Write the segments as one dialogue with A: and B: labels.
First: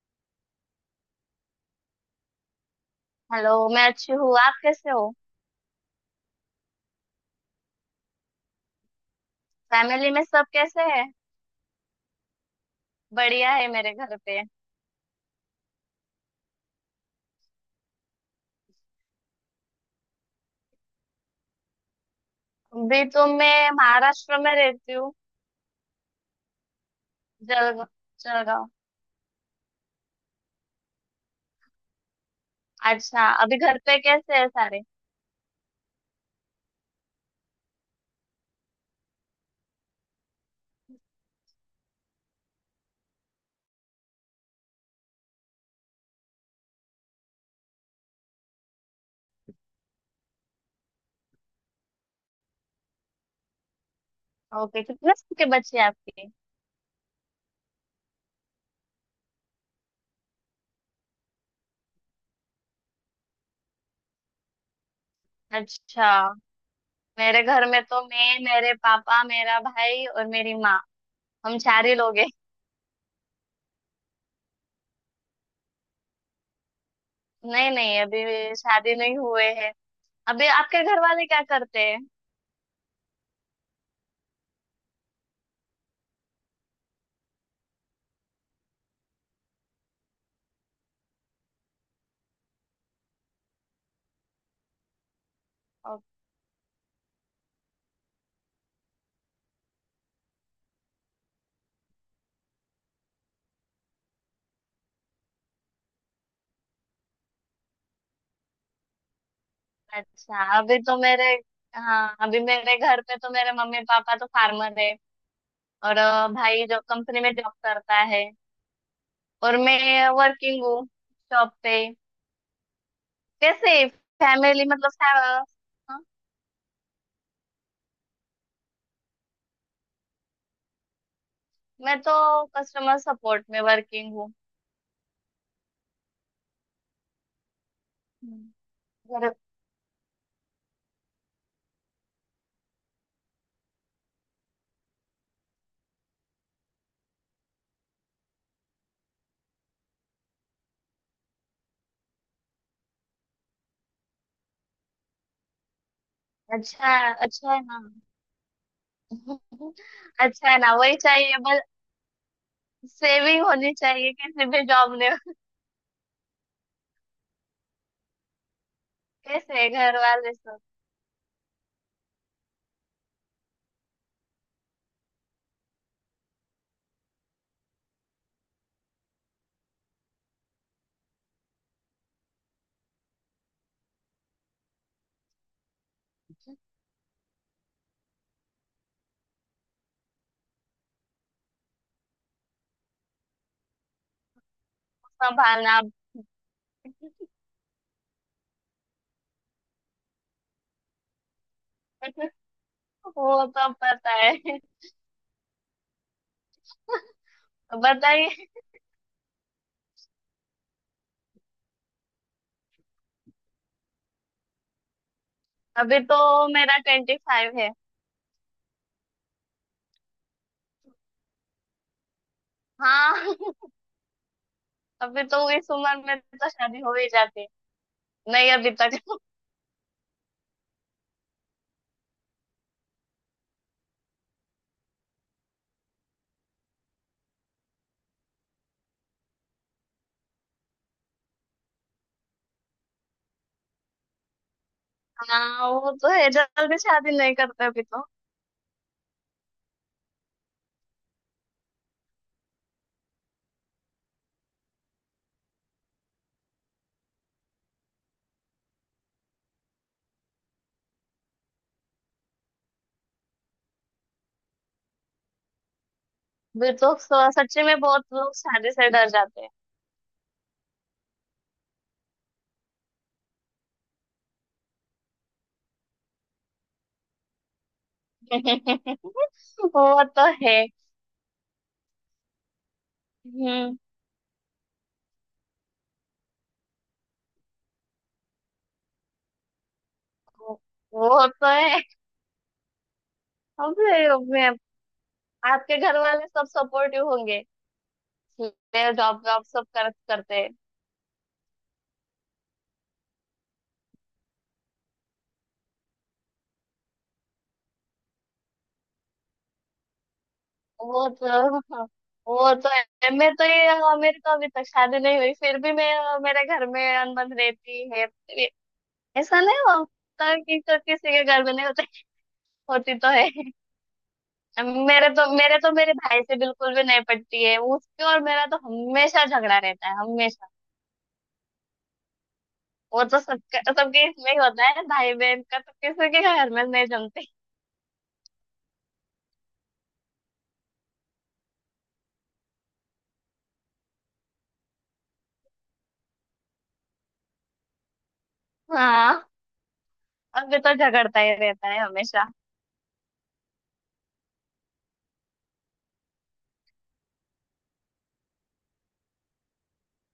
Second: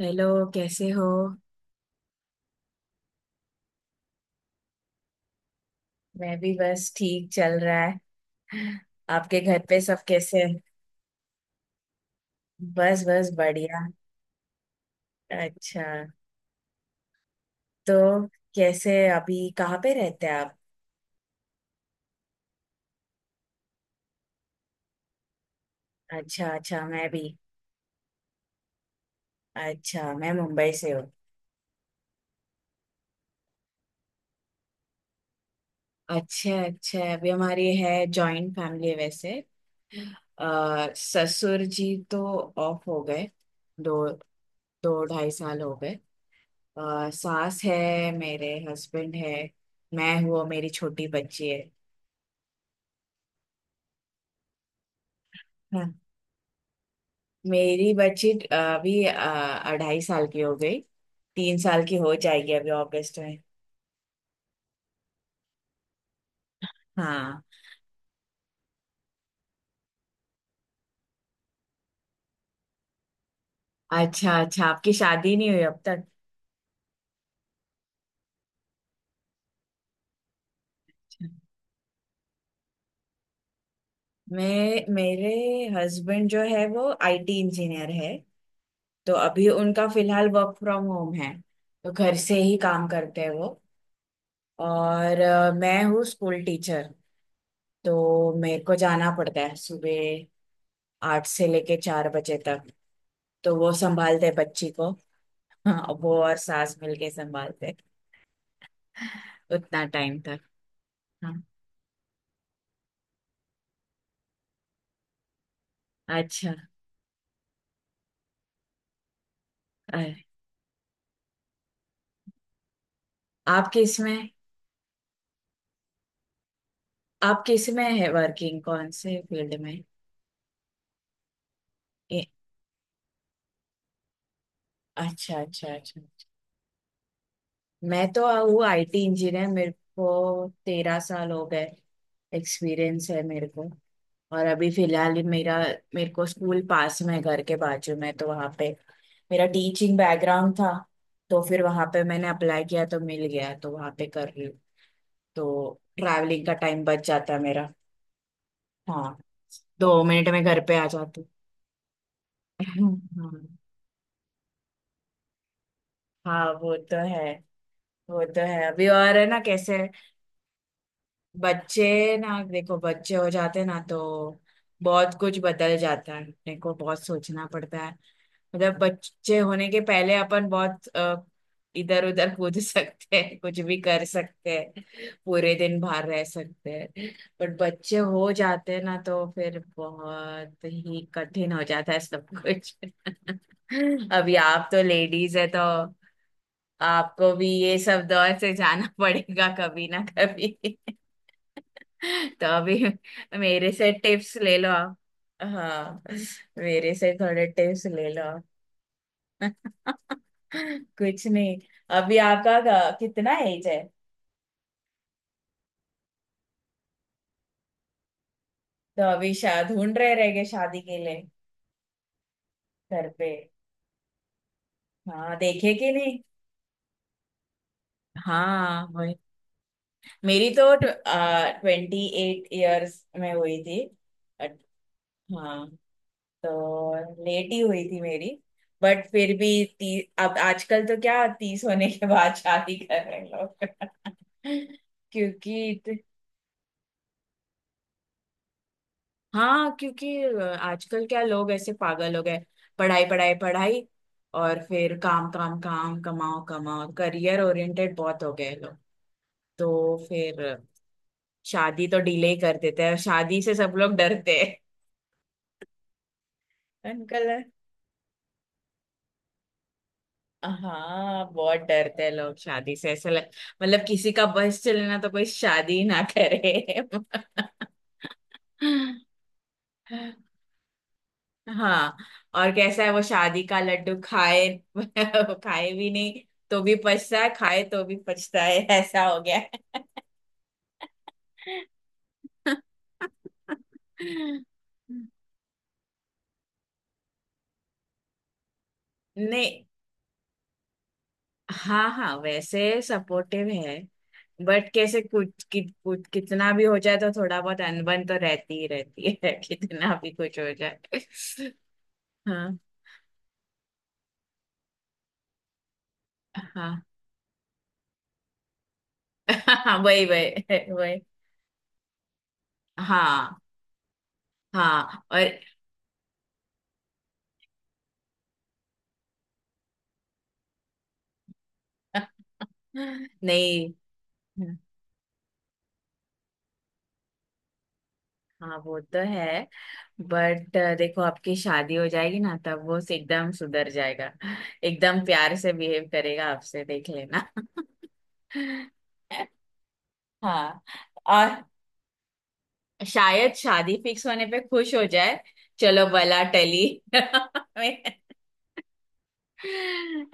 A: Hello. कैसे हो?
B: Hello. मैं अच्छी हूँ। आप कैसे हो?
A: मैं भी बस ठीक चल रहा है। आपके घर पे सब
B: फैमिली में
A: कैसे
B: सब
A: हैं?
B: कैसे हैं?
A: बस बस
B: बढ़िया है
A: बढ़िया।
B: मेरे घर पे।
A: अच्छा। तो कैसे, अभी कहाँ पे रहते हैं आप?
B: अभी तो मैं महाराष्ट्र में रहती हूँ।
A: अच्छा अच्छा, मैं भी।
B: जलगांव। जलगांव।
A: अच्छा, मैं मुंबई से हूँ।
B: अच्छा, अभी घर पे कैसे हैं सारे?
A: अच्छा अच्छा। अभी हमारी है जॉइंट फैमिली है। वैसे ससुर जी तो ऑफ हो गए। दो दो ढाई साल हो गए। सास है, मेरे हस्बैंड है, मैं हूँ और मेरी छोटी बच्ची
B: ओके, कितने साल के बच्चे हैं
A: है।
B: आपके?
A: मेरी बच्ची अभी अढ़ाई साल की हो गई। 3 साल की हो जाएगी अभी अगस्त में।
B: अच्छा।
A: हाँ।
B: मेरे घर में तो मैं, मेरे पापा, मेरा भाई और मेरी माँ। हम चार ही लोग हैं।
A: अच्छा अच्छा। आपकी शादी नहीं हुई अब तक?
B: नहीं, नहीं, अभी शादी नहीं हुए हैं। अभी आपके घर वाले क्या करते हैं?
A: मैं मेरे हस्बैंड जो है वो आईटी इंजीनियर है। तो अभी उनका फिलहाल वर्क फ्रॉम होम है, तो घर से ही काम करते हैं वो। और मैं हूँ स्कूल टीचर। तो मेरे को जाना पड़ता है सुबह 8 से लेके 4 बजे तक। तो वो संभालते हैं बच्ची को। हाँ, वो और सास मिलके संभालते उतना टाइम तक।
B: अच्छा, अभी तो मेरे।
A: हाँ।
B: हाँ, अभी मेरे घर पे तो मेरे मम्मी पापा तो फार्मर है। और
A: अच्छा।
B: भाई जो कंपनी में जॉब करता है। और मैं
A: अ-
B: वर्किंग हूँ। जॉब पे। कैसे?
A: आपके इसमें
B: फैमिली मतलब हाँ।
A: आपके इसमें है, वर्किंग कौन से फील्ड में?
B: मैं तो
A: ए,
B: कस्टमर सपोर्ट में वर्किंग हूँ।
A: अच्छा अच्छा अच्छा। मैं तो
B: हम्म,
A: हूँ आईटी
B: और?
A: इंजीनियर, मेरे को 13 साल हो गए एक्सपीरियंस है मेरे को। और अभी फिलहाल ही मेरा, मेरे को स्कूल पास में है, घर के बाजू में, तो वहाँ पे मेरा टीचिंग बैकग्राउंड था, तो फिर वहाँ पे मैंने अप्लाई किया तो मिल गया, तो वहाँ पे कर रही हूँ। तो ट्रैवलिंग का टाइम
B: अच्छा।
A: बच जाता है
B: अच्छा है
A: मेरा।
B: ना।
A: हाँ, 2 मिनट में
B: अच्छा है
A: घर
B: ना,
A: पे आ
B: वही
A: जाती।
B: चाहिए बस।
A: हम्म,
B: सेविंग होनी चाहिए किसी भी जॉब में।
A: हाँ वो तो है। वो तो है। अभी और है ना,
B: कैसे
A: कैसे।
B: घर वाले सब?
A: बच्चे ना देखो, बच्चे हो जाते ना तो बहुत कुछ बदल जाता है, अपने को बहुत सोचना पड़ता है। मतलब बच्चे होने के पहले अपन बहुत इधर उधर कूद सकते हैं, कुछ भी कर सकते हैं, पूरे दिन बाहर रह सकते हैं। बट बच्चे हो जाते हैं ना तो फिर बहुत ही कठिन हो जाता है सब कुछ। अभी आप तो लेडीज है, तो
B: संभालना।
A: आपको भी ये सब दौर से जाना पड़ेगा कभी ना कभी। तो अभी
B: वो तो
A: मेरे से
B: पता है।
A: टिप्स ले लो आप। हाँ, मेरे से थोड़े टिप्स ले लो आप।
B: बताइए।
A: कुछ नहीं। अभी आपका कितना एज है?
B: अभी तो मेरा 25 है।
A: तो अभी शा ढूंढ रहेंगे शादी के लिए घर पे?
B: हाँ। अभी
A: हाँ
B: तो इस
A: देखे कि
B: उम्र
A: नहीं।
B: में तो शादी हो ही जाती। नहीं, अभी
A: हाँ,
B: तक।
A: वही। मेरी तो 28 इयर्स में हुई थी। बट हाँ, तो लेट ही हुई थी मेरी। बट फिर भी अब आजकल तो क्या 30 होने के बाद शादी कर रहे हैं लोग। क्योंकि
B: हाँ, वो तो है, जल्दी शादी नहीं करते अभी तो।
A: हाँ, क्योंकि आजकल क्या लोग ऐसे पागल हो गए। पढ़ाई पढ़ाई पढ़ाई, और फिर काम काम काम, कमाओ कमाओ, करियर ओरिएंटेड बहुत हो गए लोग। तो फिर शादी तो डिले ही कर देते हैं, शादी से सब लोग डरते हैं।
B: अभी तो
A: अंकल।
B: सच्ची में बहुत लोग शादी से डर जाते
A: हाँ, बहुत डरते हैं लोग शादी से, ऐसा लग, मतलब किसी का बस चले ना तो कोई शादी ही ना करे।
B: हैं। वो तो है।
A: हाँ। और कैसा है वो शादी का
B: हम्म।
A: लड्डू, खाए खाए भी नहीं तो भी पछता है, खाए तो भी पछता है, ऐसा हो गया है।
B: वो तो है। अभी, अभी, आपके घर वाले सब सपोर्टिव होंगे? जॉब जॉब
A: नहीं।
B: सब करते हैं।
A: हाँ हाँ, वैसे सपोर्टिव है। बट कैसे कुछ कितना भी हो जाए तो थोड़ा बहुत अनबन तो रहती ही रहती है कितना भी कुछ हो जाए।
B: वो तो। हाँ, वो
A: हाँ।
B: तो है, मैं तो ये, हाँ, मेरे को अभी तक शादी नहीं हुई फिर भी, मैं, हाँ, मेरे घर में
A: हाँ।
B: अनबन रहती है। ऐसा नहीं
A: हाँ, वही
B: होता कि
A: वही
B: तो
A: वही।
B: किसी के घर में नहीं होती। होती तो है।
A: हाँ हाँ।
B: मेरे
A: और
B: तो मेरे तो मेरे भाई से बिल्कुल भी नहीं पटती है उसके, और मेरा तो हमेशा झगड़ा रहता है, हमेशा। वो तो सबका
A: नहीं।
B: सबके इसमें ही होता है, भाई बहन का तो किसी के घर में नहीं जमती।
A: हाँ, वो तो है। बट देखो आपकी शादी हो जाएगी ना तब वो एकदम सुधर जाएगा, एकदम प्यार से बिहेव करेगा आपसे, देख लेना।
B: हाँ, अभी
A: हाँ।
B: तो झगड़ता ही
A: और
B: रहता है हमेशा।
A: शायद शादी फिक्स होने पे खुश हो जाए, चलो भला टली।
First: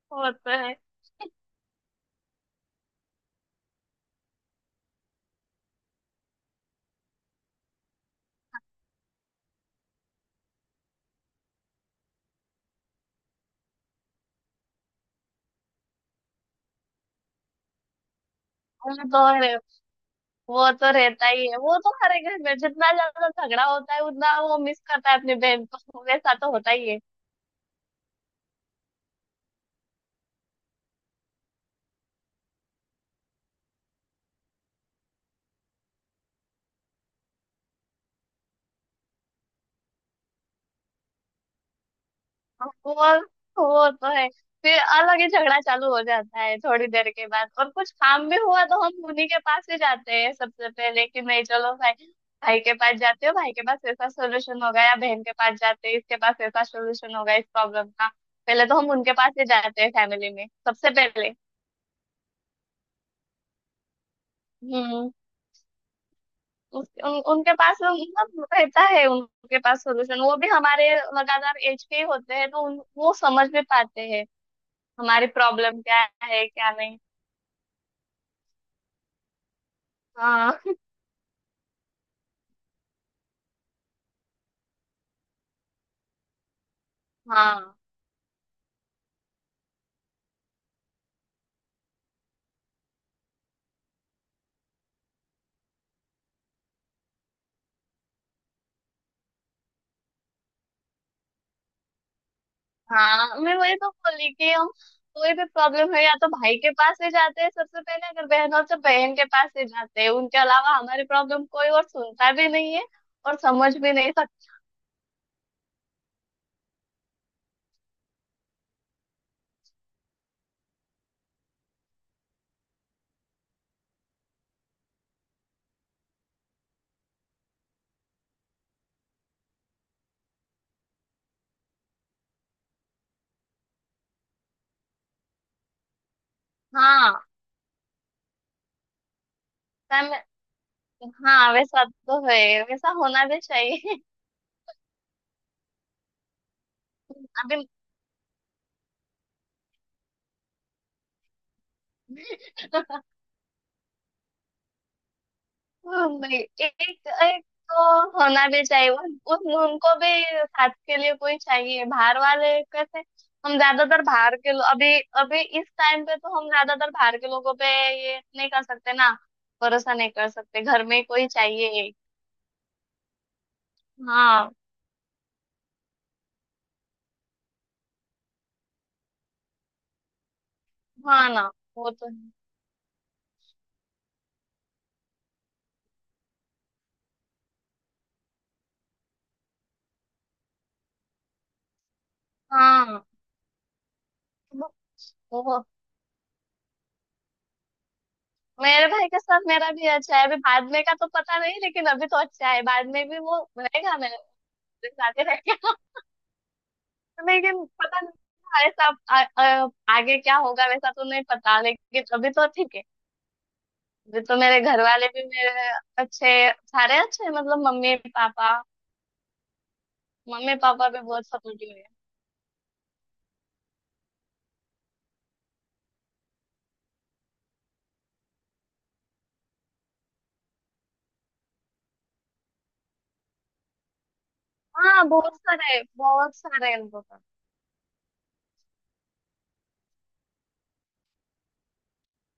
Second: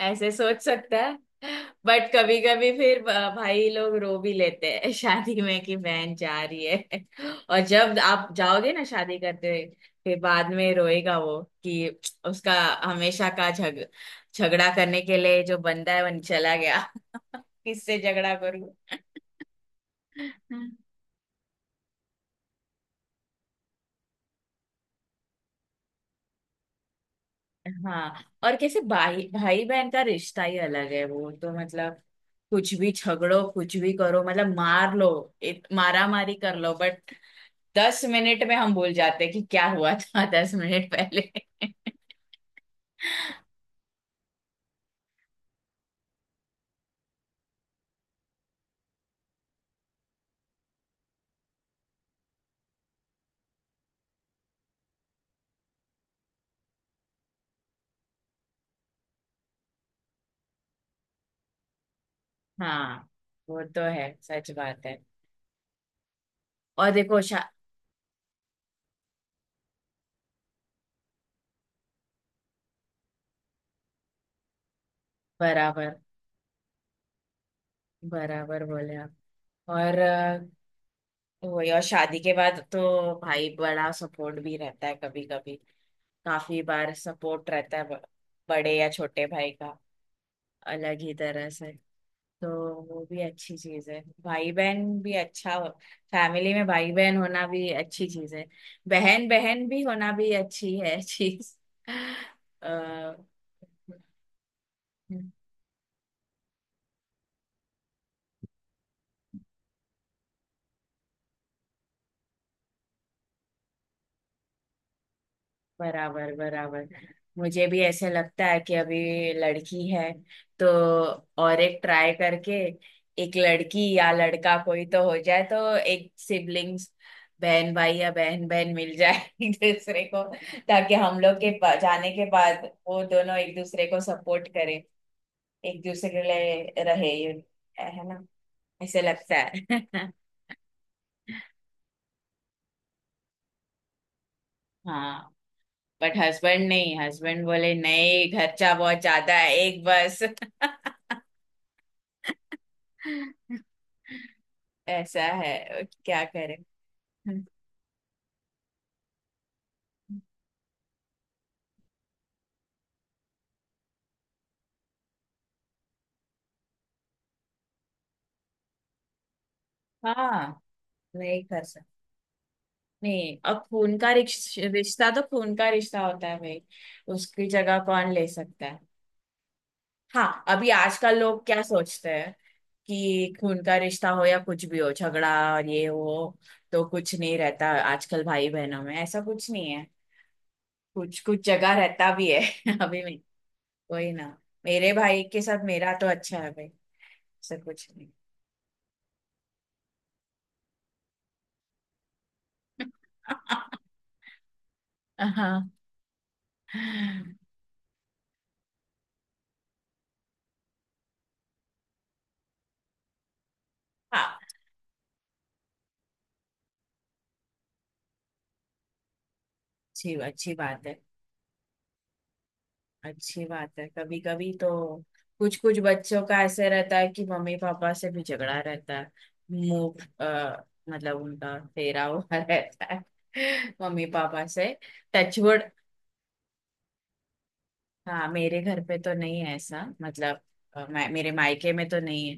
A: ऐसे
B: वो तो
A: सोच
B: है।
A: सकता है। बट कभी कभी फिर भाई लोग रो भी लेते हैं शादी में कि बहन जा रही है। और जब आप जाओगे ना शादी करते हुए, फिर बाद में रोएगा वो कि उसका हमेशा का झग झगड़ा करने के लिए जो बंदा है वो चला गया। किससे झगड़ा
B: वो तो है।
A: करूं?
B: वो तो रहता ही है, वो तो हर एक घर में जितना ज्यादा झगड़ा होता है उतना वो मिस करता है अपनी बहन को। वैसा तो होता ही है।
A: हाँ। और कैसे भाई, भाई बहन का रिश्ता ही अलग है वो तो, मतलब कुछ भी झगड़ो कुछ भी करो, मतलब मार लो, मारा मारी कर लो, बट 10 मिनट में हम भूल जाते हैं कि क्या हुआ था 10 मिनट पहले।
B: वो वो तो है। फिर अलग ही झगड़ा चालू हो जाता है थोड़ी देर के बाद, और कुछ काम भी हुआ तो हम उन्हीं के पास ही जाते हैं सबसे पहले कि नहीं चलो भाई। भाई के पास जाते हो, भाई के पास ऐसा सोल्यूशन होगा, या बहन के पास जाते हैं इसके पास ऐसा सोल्यूशन होगा इस प्रॉब्लम का। पहले तो हम उनके पास ही जाते हैं फैमिली में सबसे पहले।
A: हाँ, वो तो है, सच बात है।
B: हम्म। उस,
A: और देखो
B: उन,
A: शा
B: उनके पास मतलब रहता है उनके पास सोल्यूशन, वो भी हमारे लगातार एज के ही होते हैं, तो वो समझ भी पाते हैं हमारी प्रॉब्लम
A: बराबर,
B: क्या है क्या नहीं।
A: बराबर बोले आप। और
B: हाँ,
A: वही, और शादी के बाद तो भाई बड़ा सपोर्ट भी रहता है, कभी कभी काफी बार सपोर्ट
B: हाँ।
A: रहता है, बड़े या छोटे भाई का, अलग ही तरह से। तो वो भी अच्छी चीज है, भाई बहन भी अच्छा, फैमिली में भाई बहन होना भी अच्छी चीज है, बहन बहन भी होना भी अच्छी है चीज।
B: हाँ, मैं वही तो बोली कि हम
A: अ,
B: कोई भी प्रॉब्लम है या तो भाई के पास ही जाते हैं सबसे पहले, अगर बहन हो तो बहन के पास ही जाते हैं, उनके अलावा हमारी प्रॉब्लम कोई और सुनता भी नहीं है। और समझ भी नहीं सकता।
A: बराबर बराबर। मुझे भी ऐसे लगता है कि अभी लड़की है तो, और एक ट्राई करके एक लड़की या लड़का कोई तो हो जाए, तो एक सिबलिंग्स, बहन भाई या बहन बहन मिल जाए एक दूसरे को, ताकि हम लोग के जाने के बाद वो दोनों एक दूसरे को सपोर्ट करें, एक दूसरे के लिए
B: हाँ।
A: रहे ये, है ना? ऐसे लगता है।
B: मैं- हाँ, वैसा तो है, वैसा होना भी चाहिए।
A: हाँ। बट हस्बैंड नहीं, हस्बैंड
B: अभी,
A: बोले नहीं, खर्चा बहुत ज्यादा है, एक बस। ऐसा है,
B: हम
A: क्या
B: भी
A: करें।
B: एक एक तो होना भी चाहिए, उन, उन- उनको भी साथ के लिए कोई चाहिए, बाहर वाले कैसे? हम ज्यादातर बाहर के लो- अभी, अभी इस टाइम पे तो हम ज्यादातर बाहर के लोगों पे ये नहीं कर सकते ना, भरोसा नहीं कर
A: हाँ,
B: सकते, घर में कोई
A: नहीं कर
B: चाहिए।
A: सकते। नहीं, अब खून का
B: हाँ।
A: रिश्ता तो खून का रिश्ता होता है भाई, उसकी जगह कौन ले सकता है? हाँ। अभी आजकल
B: हाँ
A: लोग
B: ना।
A: क्या
B: वो तो
A: सोचते
B: है।
A: हैं कि खून का रिश्ता हो या कुछ भी हो, झगड़ा और ये वो, तो कुछ नहीं रहता आजकल भाई बहनों में, ऐसा कुछ नहीं है, कुछ कुछ जगह रहता भी है। अभी
B: हाँ।
A: में वही ना,
B: वो,
A: मेरे भाई के
B: वो-
A: साथ मेरा तो अच्छा है भाई, ऐसा कुछ
B: मेरे भाई के साथ मेरा भी अच्छा है, अभी बाद में का तो पता नहीं लेकिन अभी तो अच्छा है, बाद में भी
A: नहीं।
B: वो रहेगा मेरे, मेरे साथ ही
A: हाँ हाँ।
B: रहेगा। लेकिन पता नहीं था, ऐसा आ, आ, आगे क्या होगा वैसा तो नहीं पता लेकिन अभी तो ठीक है। अभी तो
A: अच्छी।
B: मेरे घर वाले भी मेरे अच्छे, सारे अच्छे हैं, मतलब मम्मी पापा।
A: अच्छी
B: मम्मी
A: बात
B: पापा
A: है।
B: भी बहुत सपोर्टिव है।
A: अच्छी बात है, कभी कभी तो कुछ कुछ बच्चों का ऐसे रहता है कि मम्मी पापा से भी झगड़ा रहता है। मुंह मतलब उनका फेरा हुआ रहता है मम्मी पापा से।
B: हाँ, बहुत
A: टचवुड।
B: सारे, बहुत सारे हैं।
A: हाँ, मेरे घर पे तो नहीं है ऐसा, मतलब मैं मेरे मायके में तो नहीं है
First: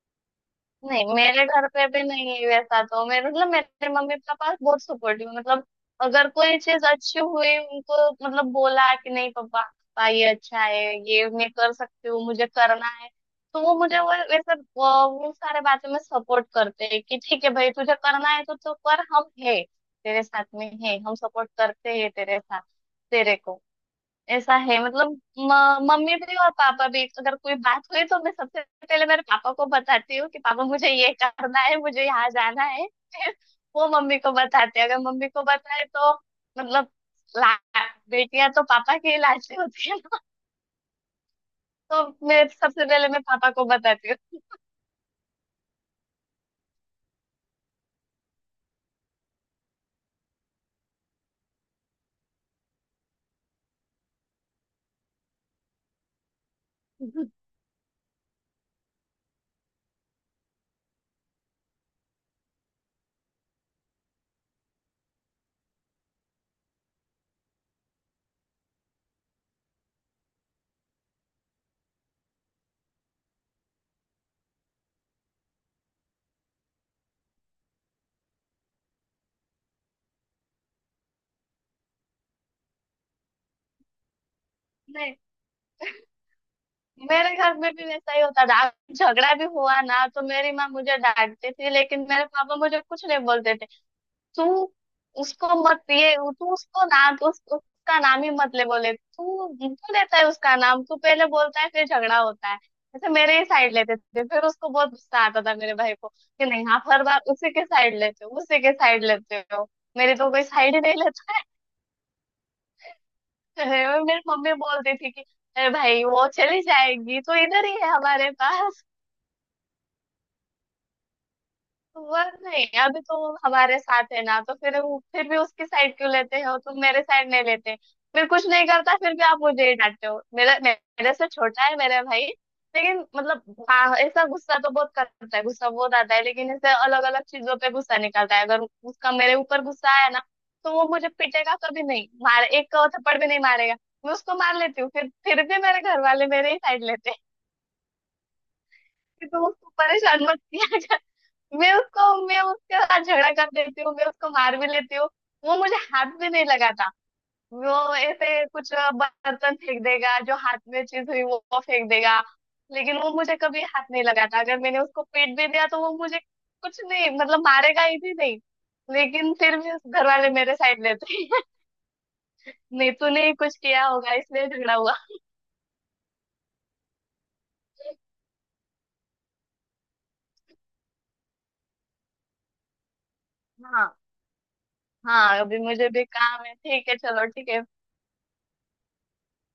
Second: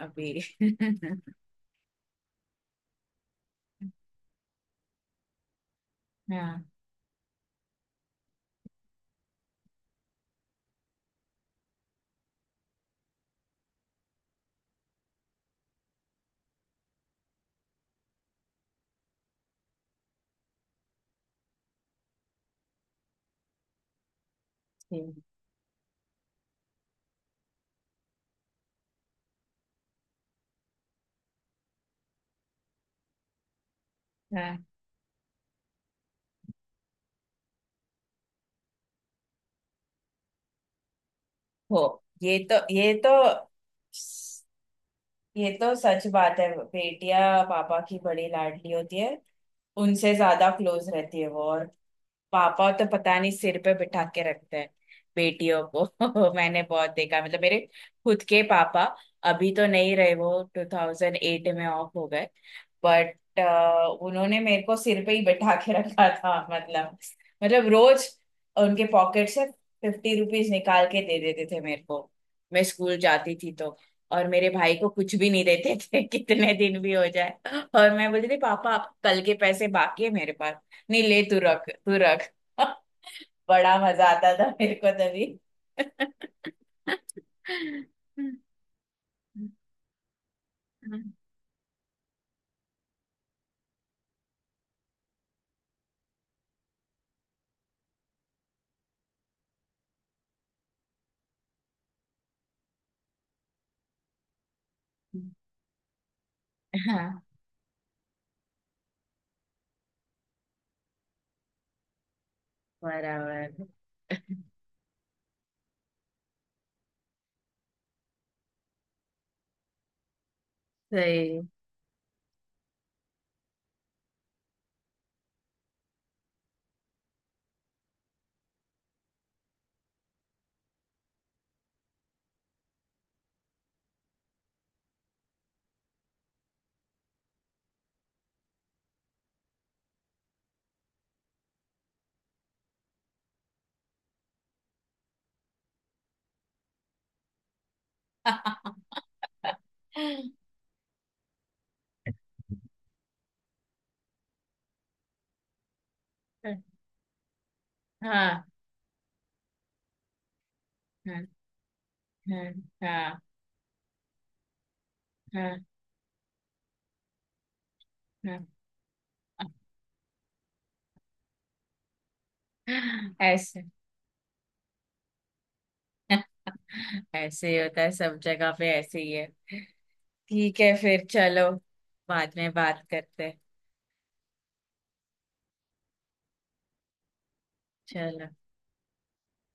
A: अभी।
B: नहीं, मेरे घर पे भी नहीं है वैसा, तो मेरे मतलब मेरे मम्मी पापा बहुत सपोर्टिव, मतलब अगर कोई
A: हाँ
B: चीज अच्छी हुई उनको मतलब बोला कि नहीं पापा पापा ये अच्छा है, ये मैं कर सकती हूँ मुझे करना है, तो वो मुझे वो वैसे वो सारे बातें में सपोर्ट करते हैं कि ठीक है भाई तुझे करना है तो तू कर, हम है तेरे साथ में, है हम सपोर्ट करते हैं तेरे साथ, तेरे को ऐसा है मतलब।
A: ठीक
B: मम्मी भी और पापा भी, अगर कोई बात हुई तो मैं सबसे पहले मेरे पापा को बताती हूँ कि पापा मुझे ये करना है मुझे यहाँ जाना है, फिर वो मम्मी को
A: है।
B: बताते हैं। अगर मम्मी को बताए तो मतलब ला बेटियां तो पापा की लाशें होती है,
A: हो,
B: तो
A: ये
B: मैं
A: तो
B: सबसे
A: ये
B: पहले
A: तो
B: मैं पापा को बताती
A: ये तो सच बात है, बेटियां पापा की बड़ी लाडली होती है, उनसे ज्यादा क्लोज रहती है वो। और पापा तो पता नहीं सिर पे बिठा के रखते हैं बेटियों को। मैंने बहुत देखा,
B: हूँ।
A: मतलब मेरे खुद के पापा, अभी तो नहीं रहे वो, 2008 में ऑफ हो गए। बट उन्होंने मेरे को सिर पे ही बैठा के रखा था, मतलब, मतलब रोज उनके पॉकेट से 50 रुपीज निकाल के दे देते थे मेरे को, मैं स्कूल जाती थी तो। और मेरे भाई को कुछ भी नहीं देते थे। कितने दिन भी हो जाए और मैं बोलती थी, पापा आप कल के पैसे बाकी है मेरे पास, नहीं ले, तू रख तू रख। बड़ा मजा आता था मेरे को
B: नहीं,
A: तभी।
B: मेरे घर में भी वैसा ही होता था। झगड़ा भी हुआ ना तो मेरी माँ मुझे डांटती थी लेकिन मेरे पापा मुझे कुछ नहीं बोलते थे। तू उसको मत, ये तू उसको ना, तू उसका नाम ही मत ले, बोले तू क्यों लेता है उसका नाम, तू पहले बोलता है फिर झगड़ा होता है। ऐसे मेरे ही साइड लेते थे, फिर उसको बहुत गुस्सा आता था मेरे भाई को कि नहीं आप हर बार
A: हाँ,
B: उसी के साइड लेते हो, उसी के साइड लेते हो, मेरी तो कोई साइड ही नहीं लेता
A: बराबर,
B: है। और मेरी मम्मी बोलती थी कि अरे भाई वो चली जाएगी तो इधर ही है हमारे पास,
A: सही।
B: वह नहीं अभी तुम हमारे साथ है ना तो फिर वो फिर भी उसकी साइड क्यों लेते हो, तुम मेरे साइड नहीं लेते। फिर कुछ नहीं करता फिर भी आप मुझे ही डांटते हो, मेरा, मेरे से छोटा है मेरा भाई। लेकिन मतलब हाँ, ऐसा गुस्सा तो बहुत करता है, गुस्सा बहुत आता है लेकिन ऐसे अलग अलग चीजों पे गुस्सा निकलता है, अगर उसका मेरे ऊपर गुस्सा आया ना तो वो मुझे पीटेगा कभी नहीं, मार एक थप्पड़ भी नहीं मारेगा। मैं उसको मार लेती हूँ, फिर भी मेरे घर वाले मेरे ही साइड लेते हैं। कि तुम उसको परेशान मत किया। मैं उसको, मैं उसके साथ झगड़ा कर देती हूँ, मैं उसको मार भी लेती हूँ। वो मुझे हाथ भी नहीं लगाता। वो
A: हाँ हाँ
B: ऐसे कुछ बर्तन फेंक देगा, जो हाथ में चीज हुई वो फेंक देगा।
A: हाँ
B: लेकिन वो
A: हाँ
B: मुझे कभी हाथ नहीं लगाता, अगर मैंने उसको पीट भी
A: हाँ
B: दिया तो वो मुझे कुछ नहीं मतलब मारेगा ही भी नहीं।
A: हाँ।
B: लेकिन फिर भी घर वाले मेरे साइड लेते हैं। नहीं तूने ही कुछ
A: ऐसे,
B: किया होगा इसलिए झगड़ा हुआ।
A: ऐसे ही होता है सब जगह पे, ऐसे ही है। ठीक है, फिर चलो, बाद में बात करते हैं।
B: हाँ। हाँ, अभी मुझे भी काम है, ठीक है, चलो, ठीक है।
A: चलो।